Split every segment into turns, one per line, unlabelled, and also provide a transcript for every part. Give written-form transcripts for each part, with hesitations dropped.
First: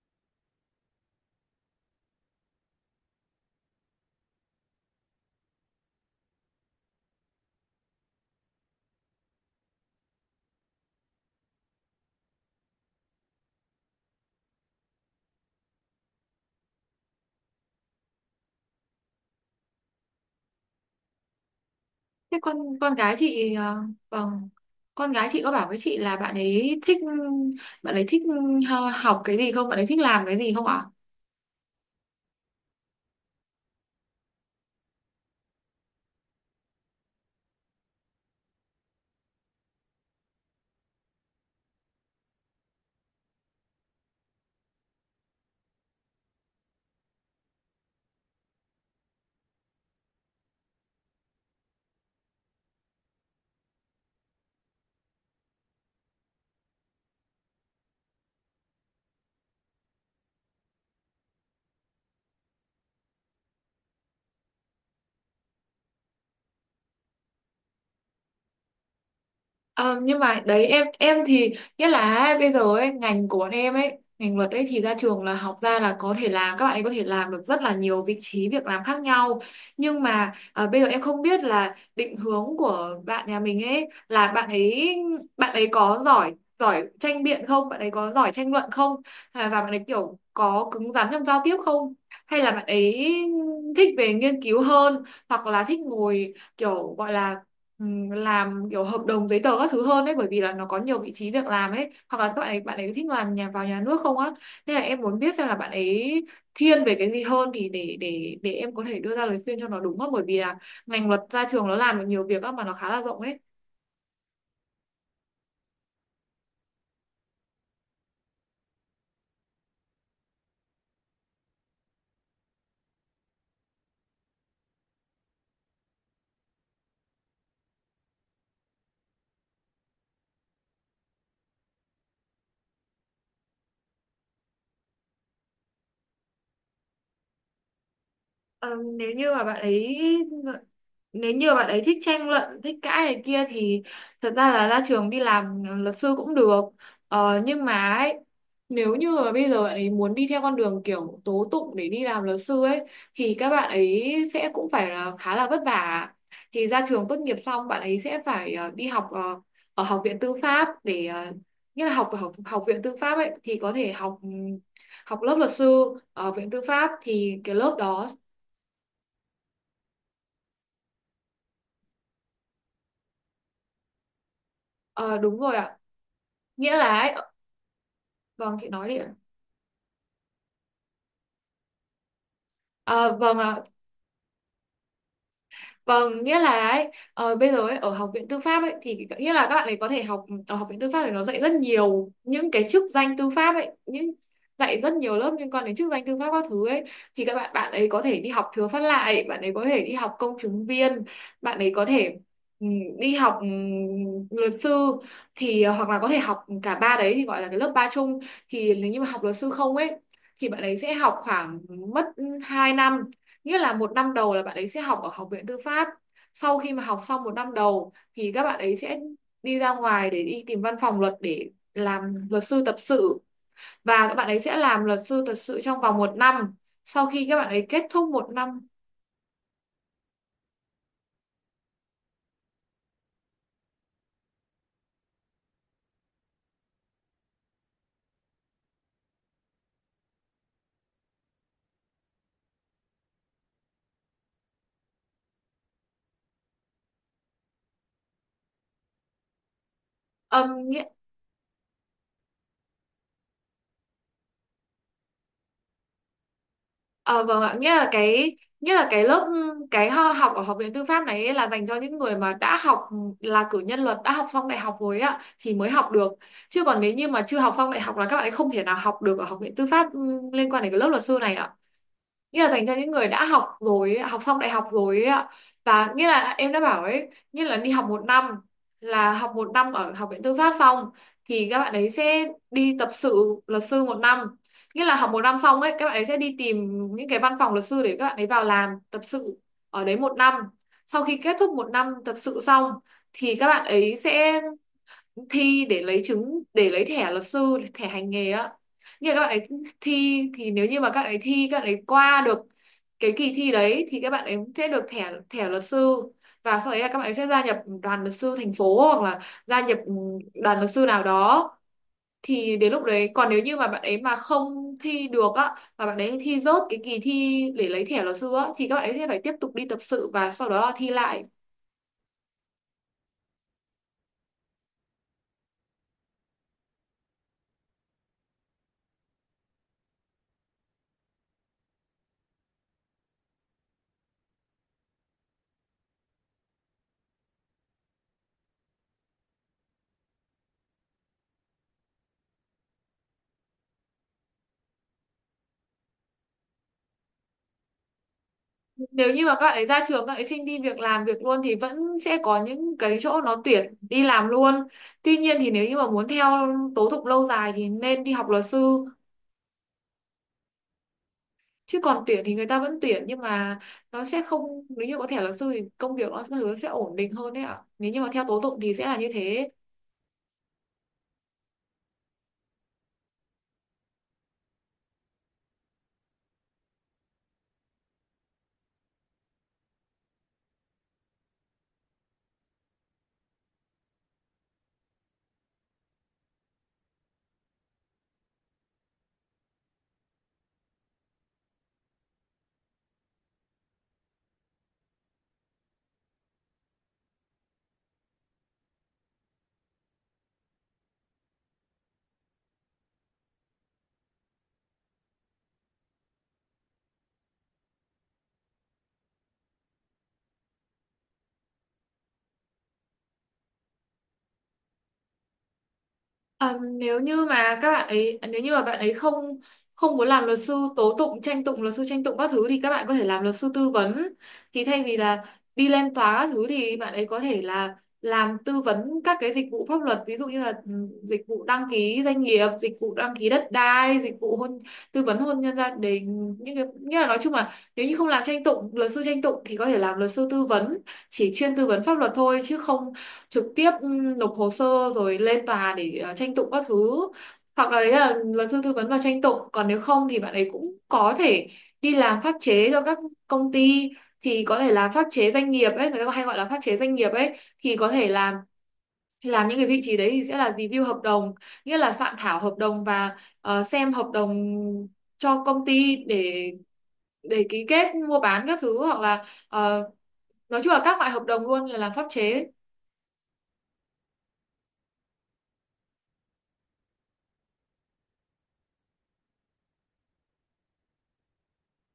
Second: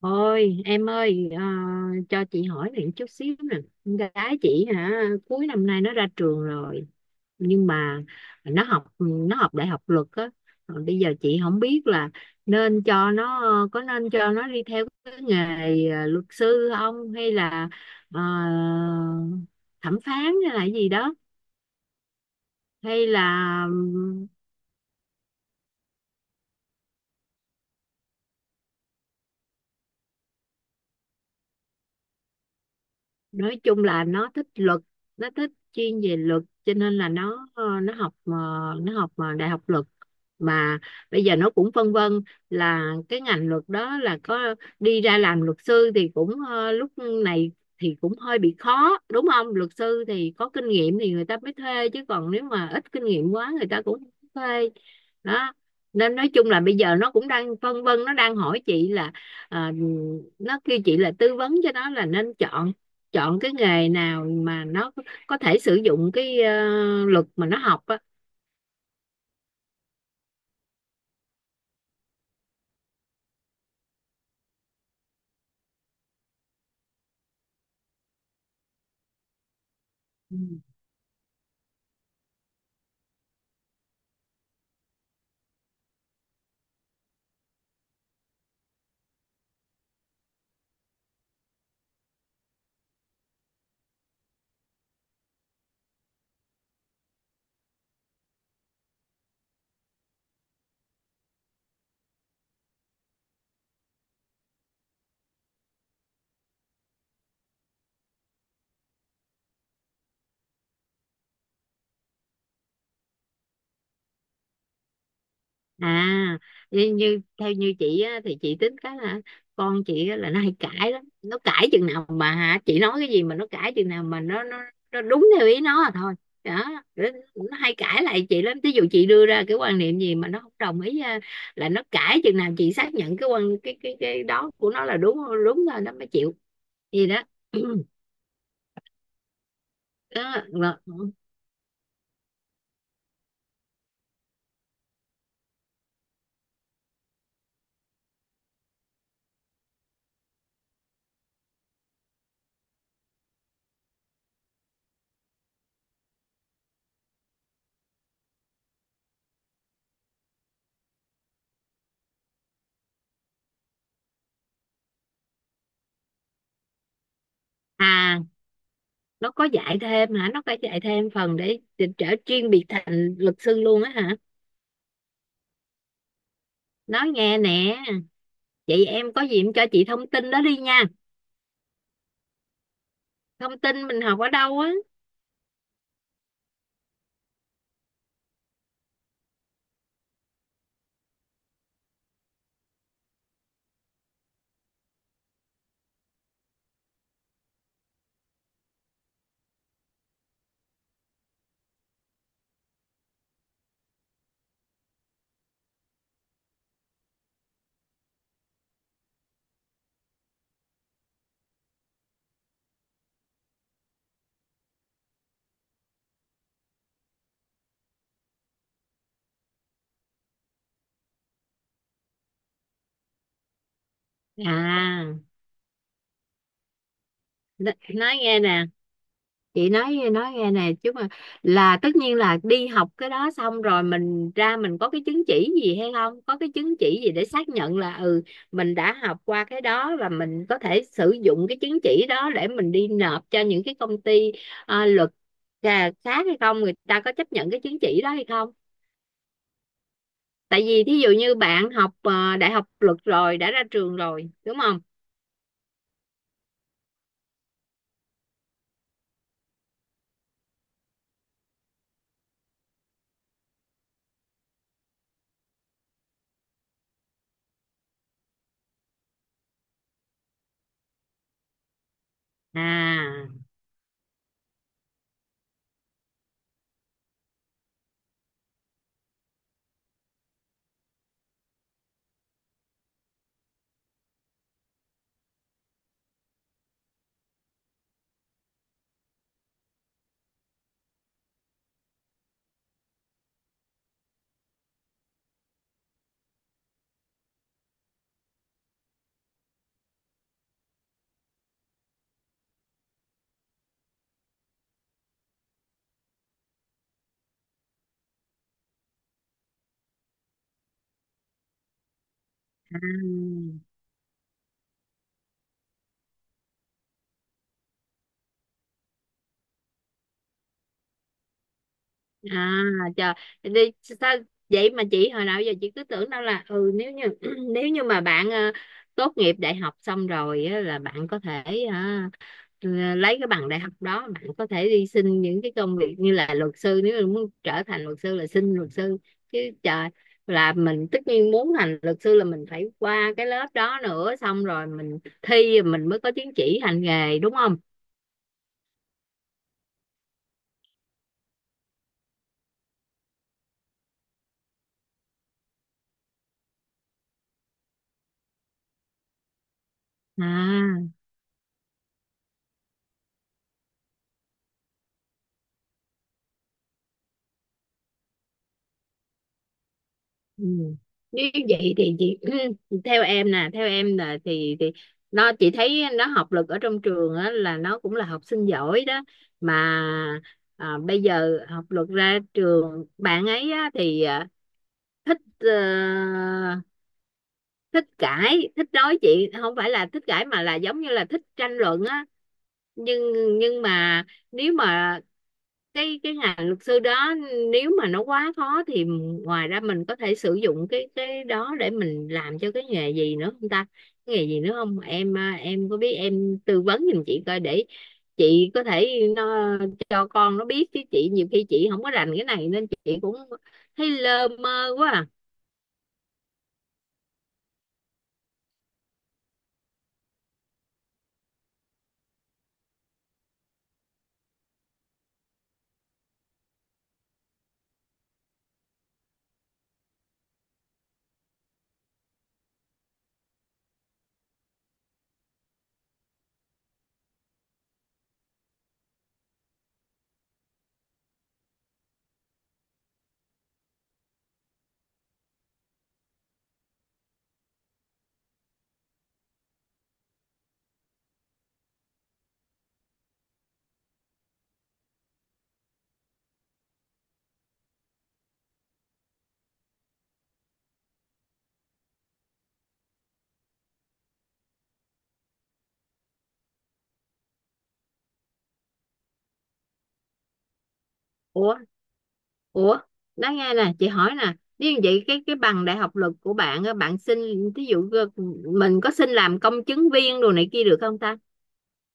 Ôi em ơi, cho chị hỏi này chút xíu nè. Con gái chị hả, cuối năm nay nó ra trường rồi, nhưng mà nó học đại học luật á. Rồi bây giờ chị không biết là nên cho nó, có nên cho nó đi theo cái nghề luật sư không, hay là ờ, thẩm phán hay là gì đó,
Thế con
hay
gái chị,
là
vâng, con gái chị có bảo với chị là bạn ấy thích học cái gì không, bạn ấy thích làm cái gì không ạ?
nói chung là nó thích luật, nó thích chuyên về luật, cho nên là nó ờ, nó học ờ, nó học ờ, đại học luật. Mà bây giờ nó cũng phân vân là cái ngành luật đó là có, đi ra làm luật sư thì cũng lúc này thì cũng hơi bị khó, đúng không? Luật sư thì có kinh nghiệm thì người ta mới thuê, chứ còn nếu mà ít kinh nghiệm quá người ta cũng không thuê đó. Nên nói chung là bây giờ nó cũng đang phân vân, nó đang hỏi chị là, ờ, nó kêu chị là tư vấn cho nó là nên chọn, chọn cái nghề nào mà nó có thể sử dụng cái luật mà nó học á.
Ờ, nhưng mà đấy em thì nghĩa là bây giờ ấy, ngành của bọn em ấy, ngành luật ấy thì ra trường là học ra là có thể làm, các bạn ấy có thể làm được rất là nhiều vị trí việc làm khác nhau. Nhưng mà
Ừ.
bây giờ em không biết là định hướng của bạn nhà mình ấy là bạn ấy có giỏi giỏi tranh biện không, bạn ấy có giỏi tranh luận không, à, và bạn ấy kiểu có cứng rắn trong giao tiếp không, hay là bạn ấy thích về nghiên cứu hơn, hoặc là thích ngồi kiểu gọi là ừ, làm kiểu hợp đồng giấy tờ các thứ hơn đấy, bởi vì là nó có nhiều vị trí việc làm ấy, hoặc là các bạn ấy thích làm nhà vào nhà nước không á. Nên là em muốn biết xem là bạn ấy thiên về cái gì hơn thì để em có thể đưa ra lời khuyên cho nó, đúng không, bởi vì là ngành luật ra trường nó làm được nhiều việc á, mà nó khá là rộng ấy.
À, như, như theo như chị á, thì chị tính cái là con chị á, là nó hay cãi lắm, nó cãi chừng nào mà, hả, chị nói cái gì mà nó cãi chừng nào mà nó nó đúng theo ý nó là thôi đó. nó nó hay cãi lại chị lắm, ví dụ chị đưa ra cái quan niệm gì mà nó không đồng ý á, là nó cãi chừng nào chị xác nhận cái quan cái đó của nó là đúng, đúng rồi nó mới chịu gì đó.
Ờ, nếu như mà bạn ấy
Đó, rồi.
nếu như bạn ấy thích tranh luận, thích cãi này kia thì thật ra là ra trường đi làm luật sư cũng được. Nhưng mà ấy, nếu như mà bây giờ bạn ấy muốn đi theo con đường kiểu tố tụng để đi làm luật sư ấy thì các bạn ấy sẽ cũng phải là khá là vất vả. Thì ra trường tốt nghiệp xong bạn ấy sẽ phải đi học, ở học viện tư pháp, để nghĩa là học ở học viện tư pháp ấy thì có thể học lớp luật sư ở viện tư pháp, thì cái lớp đó.
À, nó có dạy thêm hả, nó có dạy thêm phần để trở chuyên biệt thành luật sư luôn á hả?
Ờ, Đúng rồi ạ, nghĩa là
Nói
ấy,
nghe nè,
vâng, chị
vậy
nói đi
em
ạ.
có gì em cho chị thông tin đó đi nha,
Ờ, vâng
thông
ạ,
tin mình học ở đâu á.
vâng, nghĩa là ấy, bây giờ ấy, ở học viện tư pháp ấy thì nghĩa là các bạn ấy có thể học ở học viện tư pháp, thì nó dạy rất nhiều những cái chức danh tư pháp ấy, những dạy rất nhiều lớp liên quan đến chức danh tư pháp các thứ ấy, thì các bạn bạn ấy có thể đi học thừa phát lại, bạn ấy có thể đi học công chứng viên, bạn ấy có thể ừ, đi học luật sư, thì hoặc là có thể học cả ba đấy thì gọi là cái lớp ba chung. Thì nếu như mà học luật sư không ấy thì bạn ấy sẽ học khoảng mất 2 năm. Nghĩa là một năm đầu là bạn ấy sẽ học ở học viện tư pháp. Sau khi mà học xong một năm đầu thì các bạn ấy sẽ đi ra ngoài để đi tìm văn phòng luật để làm luật sư tập sự. Và các bạn ấy sẽ làm luật
À,
sư tập sự trong vòng một năm. Sau khi các bạn ấy
n-
kết thúc
nói
một
nghe nè,
năm,
chị nói nghe nè chứ mà, là tất nhiên là đi học cái đó xong rồi mình ra mình có cái chứng chỉ gì hay không, có cái chứng chỉ gì để xác nhận là, ừ, mình đã học qua cái đó và mình có thể sử dụng cái chứng chỉ đó để mình đi nộp cho những cái công ty luật à, khác hay không, người ta có chấp nhận cái chứng chỉ đó hay không? Tại
âm nghĩa
vì thí dụ như bạn học đại học luật rồi đã ra trường rồi đúng không.
Ờ, vâng ạ, nghĩa là cái lớp, học ở học viện tư pháp này ấy là dành cho những người mà đã học, là cử nhân luật, đã học xong đại học rồi ạ thì mới học được. Chứ còn nếu như mà chưa học xong đại học là các bạn ấy không thể nào học được ở học viện tư pháp, liên quan đến cái lớp luật sư này ạ, nghĩa là dành cho những người đã
À.
học rồi, học xong đại học rồi ấy ạ. Và nghĩa là em đã bảo ấy, nghĩa là đi học một năm, là học một năm ở học viện tư pháp xong thì các bạn ấy sẽ đi tập sự luật sư một năm. Nghĩa là học một năm xong ấy, các bạn ấy sẽ đi tìm những cái văn phòng luật sư để các bạn ấy vào làm tập sự ở đấy một năm. Sau khi kết thúc một năm tập sự xong thì các bạn ấy sẽ thi để lấy chứng, để lấy thẻ luật sư, thẻ hành nghề á, như là các bạn ấy thi, thì nếu như mà các bạn ấy thi, các bạn ấy qua được cái kỳ thi đấy thì các bạn ấy sẽ được thẻ thẻ luật sư, và sau đấy là các bạn ấy sẽ gia nhập đoàn luật sư thành phố, hoặc là gia nhập đoàn luật sư nào đó. Thì đến
Ừ.
lúc đấy, còn nếu như mà bạn ấy mà không thi được á, mà bạn ấy thi rớt cái kỳ thi để lấy thẻ luật sư á, thì các bạn ấy sẽ phải tiếp tục đi tập sự và sau đó là thi lại.
À, trời, đi sao? Vậy mà chị hồi nào giờ chị cứ tưởng đâu là, ừ, nếu như nếu như mà bạn tốt nghiệp đại học xong rồi á, là bạn có thể hả, lấy cái bằng đại học đó bạn có thể đi xin những cái công việc như là luật sư, nếu mà muốn trở thành luật sư là xin luật sư, chứ trời. Là mình tất nhiên muốn thành luật sư là mình phải qua cái lớp đó nữa, xong rồi mình thi mình mới có chứng chỉ hành nghề, đúng không?
Nếu như mà các bạn ấy ra trường, các bạn ấy xin đi việc làm việc luôn thì vẫn sẽ có những cái chỗ nó tuyển đi làm luôn. Tuy nhiên thì nếu như mà muốn theo tố thục lâu dài thì nên đi học luật sư,
À.
chứ còn tuyển thì người ta vẫn tuyển, nhưng mà nó sẽ không, nếu như có thẻ luật sư thì công việc nó sẽ ổn định hơn đấy ạ, nếu như mà theo tố tụng thì sẽ là như thế.
Ừ. Nếu vậy thì chị, theo em nè, theo em là thì nó, chị thấy nó học lực ở trong trường á, là nó cũng là học sinh giỏi đó mà. À, bây giờ học lực ra trường bạn ấy á, thì à, thích thích cãi, thích nói chuyện, không phải là thích cãi mà là giống như là thích tranh luận á. nhưng nhưng mà nếu mà cái ngành luật sư đó, nếu mà nó quá khó thì ngoài ra mình có thể sử dụng cái đó để mình làm cho cái nghề gì nữa không ta? Cái nghề gì nữa không em, à, em có biết em tư vấn giùm chị coi để chị có thể nó cho con nó biết, chứ chị nhiều khi chị không có rành cái này nên chị cũng thấy lơ mơ quá à.
Ờ, nếu như mà các bạn ấy nếu như mà bạn ấy không không muốn làm luật sư tố tụng, tranh tụng, luật sư tranh tụng các thứ, thì các bạn có thể làm luật sư tư vấn. Thì thay vì là đi lên tòa các thứ thì bạn ấy có thể là làm tư vấn các cái dịch vụ pháp luật, ví dụ như là dịch vụ đăng ký doanh nghiệp, dịch vụ đăng ký đất đai, dịch vụ hôn, tư vấn hôn nhân gia đình, những cái như là, nói chung là nếu như không làm tranh tụng, luật sư tranh tụng, thì có thể làm luật sư tư vấn, chỉ chuyên tư vấn pháp luật thôi, chứ không trực tiếp nộp hồ sơ rồi lên tòa để tranh tụng các thứ. Hoặc là đấy là luật sư tư vấn và tranh tụng, còn nếu không thì bạn ấy cũng có thể đi làm pháp chế cho các công ty, thì có thể làm pháp chế doanh nghiệp ấy, người ta hay gọi là pháp chế doanh nghiệp ấy, thì có thể làm những cái vị trí đấy thì sẽ là review hợp đồng, nghĩa là soạn thảo hợp đồng và xem hợp đồng cho công ty, để ký kết mua bán các thứ, hoặc là nói chung là các loại hợp đồng
Ủa
luôn, là làm pháp chế.
Ủa, nói nghe nè, chị hỏi nè, nếu như vậy cái bằng đại học luật của bạn á, bạn xin, thí dụ mình có xin làm công chứng viên đồ này kia được không ta?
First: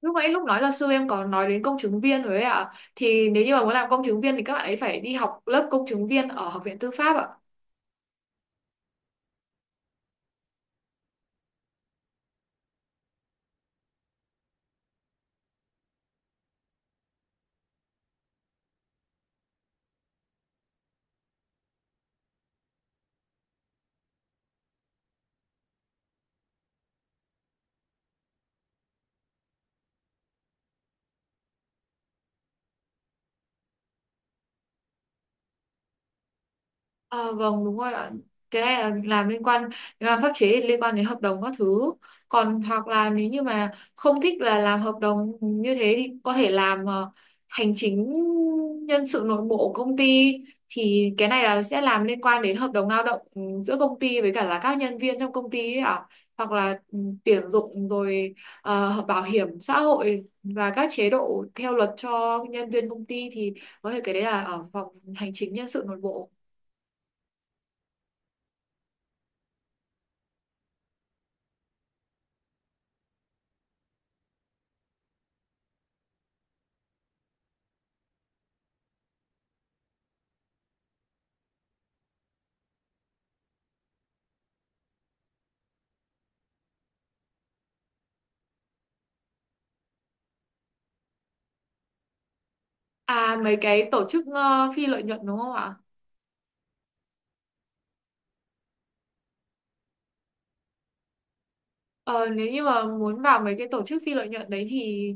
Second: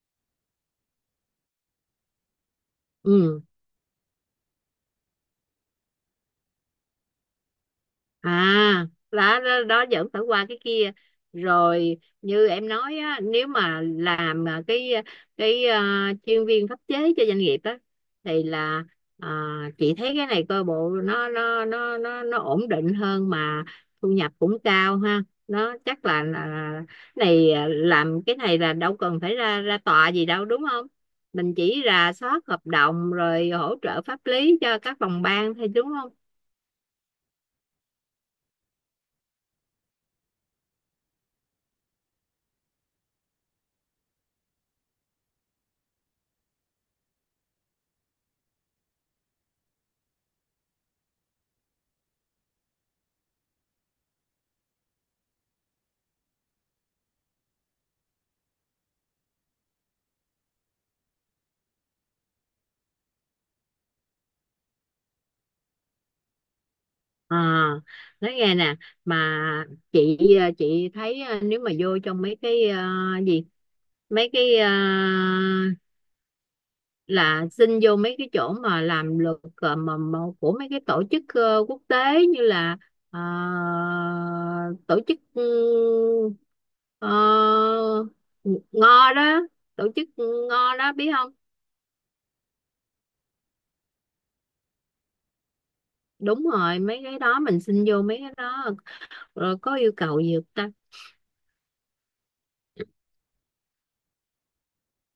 Lúc nãy lúc nói là sư em có nói đến công chứng viên rồi ấy ạ. Thì
Ừ.
nếu như mà muốn làm công chứng viên thì các bạn ấy phải đi học lớp công chứng viên ở Học viện Tư pháp ạ.
À, đó, đó, đó vẫn phải qua cái kia. Rồi như em nói á, nếu mà làm à, cái à, chuyên viên pháp chế cho doanh nghiệp á thì là à, chị thấy cái này coi bộ nó ổn định hơn mà thu nhập cũng cao ha, nó chắc là này à, làm cái này là đâu cần phải ra ra tòa gì đâu đúng không, mình chỉ rà soát hợp đồng rồi hỗ trợ pháp lý cho các phòng ban thôi đúng không?
À, vâng đúng rồi ạ, cái này là làm liên quan, làm pháp chế thì liên quan đến hợp đồng các thứ. Còn hoặc là nếu như mà không thích là làm hợp đồng như thế thì có thể làm hành chính nhân sự nội bộ của công ty, thì cái này là sẽ làm liên quan đến hợp đồng lao động, giữa công ty với cả là các nhân viên trong công ty ấy ạ, hoặc là tuyển dụng, rồi bảo hiểm xã hội và các chế độ theo luật cho nhân viên công ty, thì có thể cái đấy là ở phòng hành chính nhân sự nội bộ.
À, nói nghe nè, mà chị chị thấy ờ, nếu mà vô trong mấy cái gì, mấy cái là xin vô mấy cái chỗ mà làm luật ờ, mà của mấy cái tổ chức quốc tế, như là ờ, tổ chức NGO đó, tổ chức NGO đó biết không?
À, mấy cái tổ chức phi lợi nhuận đúng không ạ?
Đúng rồi, mấy cái đó mình xin vô mấy cái đó rồi có yêu cầu gì không ta?
Ờ, Nếu như mà muốn vào mấy cái tổ chức phi lợi nhuận đấy thì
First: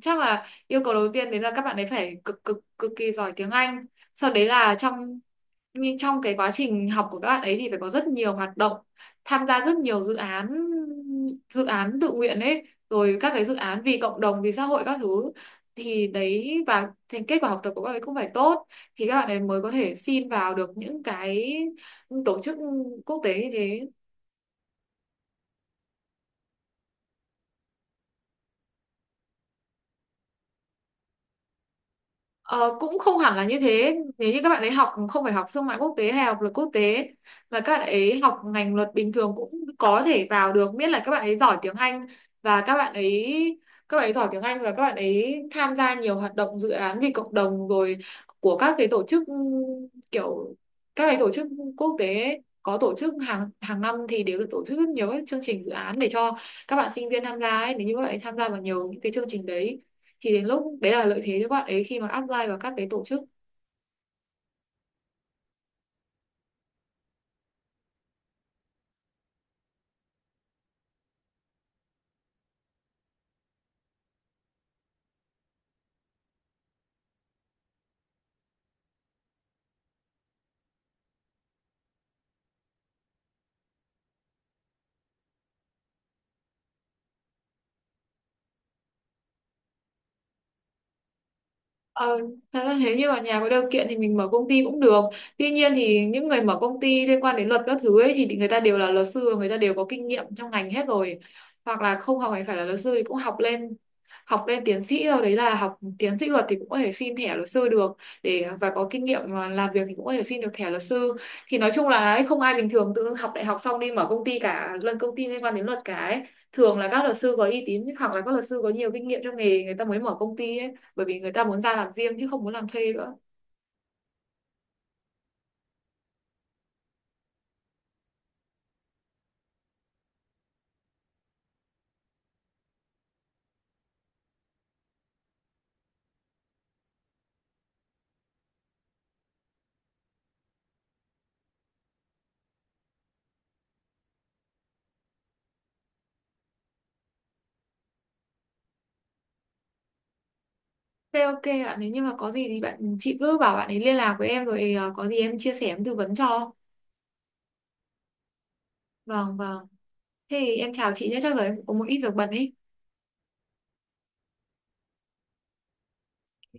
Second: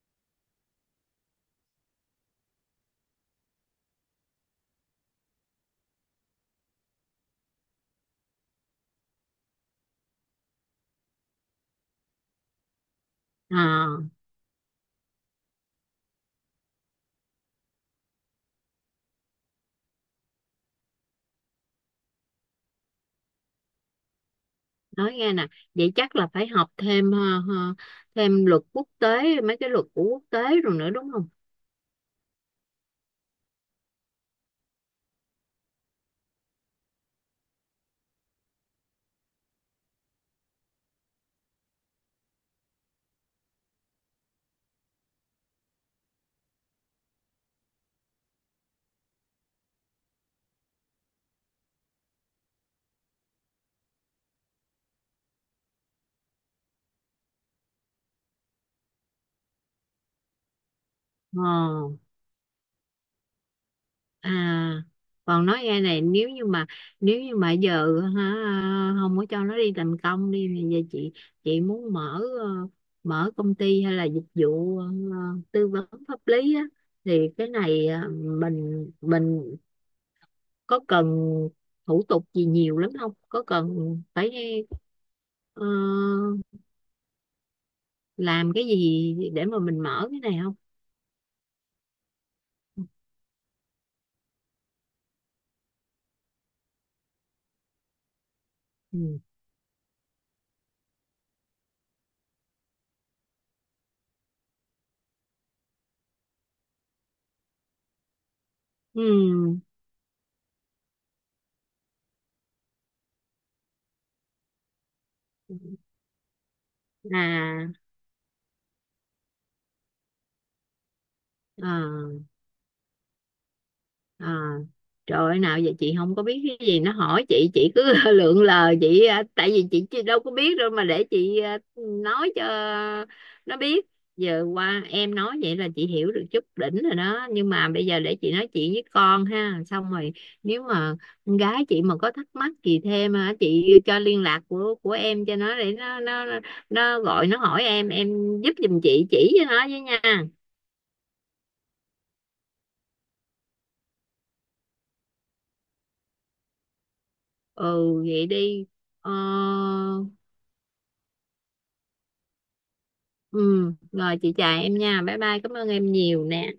chắc là yêu cầu đầu tiên đấy là các bạn ấy phải cực cực cực kỳ giỏi tiếng Anh. Sau đấy là trong, nhưng trong cái quá trình học của các bạn ấy thì phải có rất nhiều hoạt động, tham gia rất nhiều dự án, dự án tự nguyện ấy, rồi các cái dự án vì
À,
cộng đồng, vì xã hội các thứ, thì đấy, và thành kết quả học tập của các bạn ấy cũng phải tốt thì các bạn ấy mới có thể xin vào được những cái tổ chức quốc tế như thế.
nói nghe nè, vậy chắc là phải học thêm ờ, thêm luật quốc tế, mấy cái luật của quốc tế rồi nữa đúng không?
Ờ, cũng không hẳn là như thế, nếu như các bạn ấy học không phải học thương mại quốc tế hay học luật quốc tế, mà các bạn ấy học ngành luật bình thường cũng có thể vào được, miễn là các bạn ấy giỏi tiếng Anh và các bạn ấy giỏi tiếng Anh và các bạn ấy tham gia nhiều hoạt động dự án vì cộng đồng, rồi của các cái tổ chức, kiểu các cái tổ chức quốc tế ấy, có tổ chức hàng hàng năm thì đều được tổ chức rất nhiều các chương trình dự án để cho các bạn sinh viên tham gia ấy, nếu như các bạn ấy tham gia vào nhiều những cái chương trình đấy thì đến lúc đấy là lợi thế cho các bạn ấy
Ờ.
khi mà apply vào các cái tổ chức.
À, còn nói nghe này, nếu như mà, nếu như mà giờ hả, không có cho nó đi làm công đi thì giờ chị muốn mở mở công ty hay là dịch vụ tư vấn pháp lý á, thì cái này mình có cần thủ tục gì nhiều lắm không, có cần phải ờ, làm cái gì để mà mình mở cái này không?
Ờ, thật ra thế như ở nhà có điều kiện thì mình mở công ty cũng được. Tuy nhiên thì những người mở công ty liên quan đến luật các thứ ấy thì người ta đều là
Ừ.
luật sư, và người ta đều có kinh nghiệm trong ngành hết rồi. Hoặc là không học hành phải là luật sư thì cũng học lên, học lên tiến sĩ rồi, đấy là học tiến sĩ luật thì cũng có thể xin thẻ luật sư được, để và có
Ừ.
kinh nghiệm mà làm việc thì cũng có thể xin được thẻ luật sư. Thì nói chung là ấy, không ai bình thường tự học đại học xong đi mở công ty cả, lần công ty liên quan đến luật cả ấy, thường là các luật sư có uy
À.
tín hoặc là các luật sư có nhiều kinh nghiệm trong nghề người ta mới mở công ty ấy, bởi vì người ta muốn ra làm riêng
Ờ.
chứ không muốn làm thuê nữa.
À, trời ơi nào, vậy chị không có biết cái gì, nó hỏi chị cứ lượn lờ, chị à, tại vì chị đâu có biết đâu mà để chị à, nói cho nó biết. Giờ qua em nói vậy là chị hiểu được chút đỉnh rồi đó, nhưng mà bây giờ để chị nói chuyện với con ha, xong rồi nếu mà con gái chị mà có thắc mắc gì thêm hả, chị cho liên lạc của em cho nó để nó gọi nó hỏi em giúp giùm chị chỉ cho nó với nha.
Thế ok ạ, nếu như mà có gì thì bạn chị cứ bảo bạn ấy liên lạc với em, rồi có gì em chia sẻ, em tư vấn cho.
Ừ vậy đi. Ờ.
Vâng vâng. Thế thì em chào chị nhé, chắc rồi em cũng có một ít việc bận ý.
Ừ rồi, chị chào em nha, bye bye, cảm ơn em nhiều nè.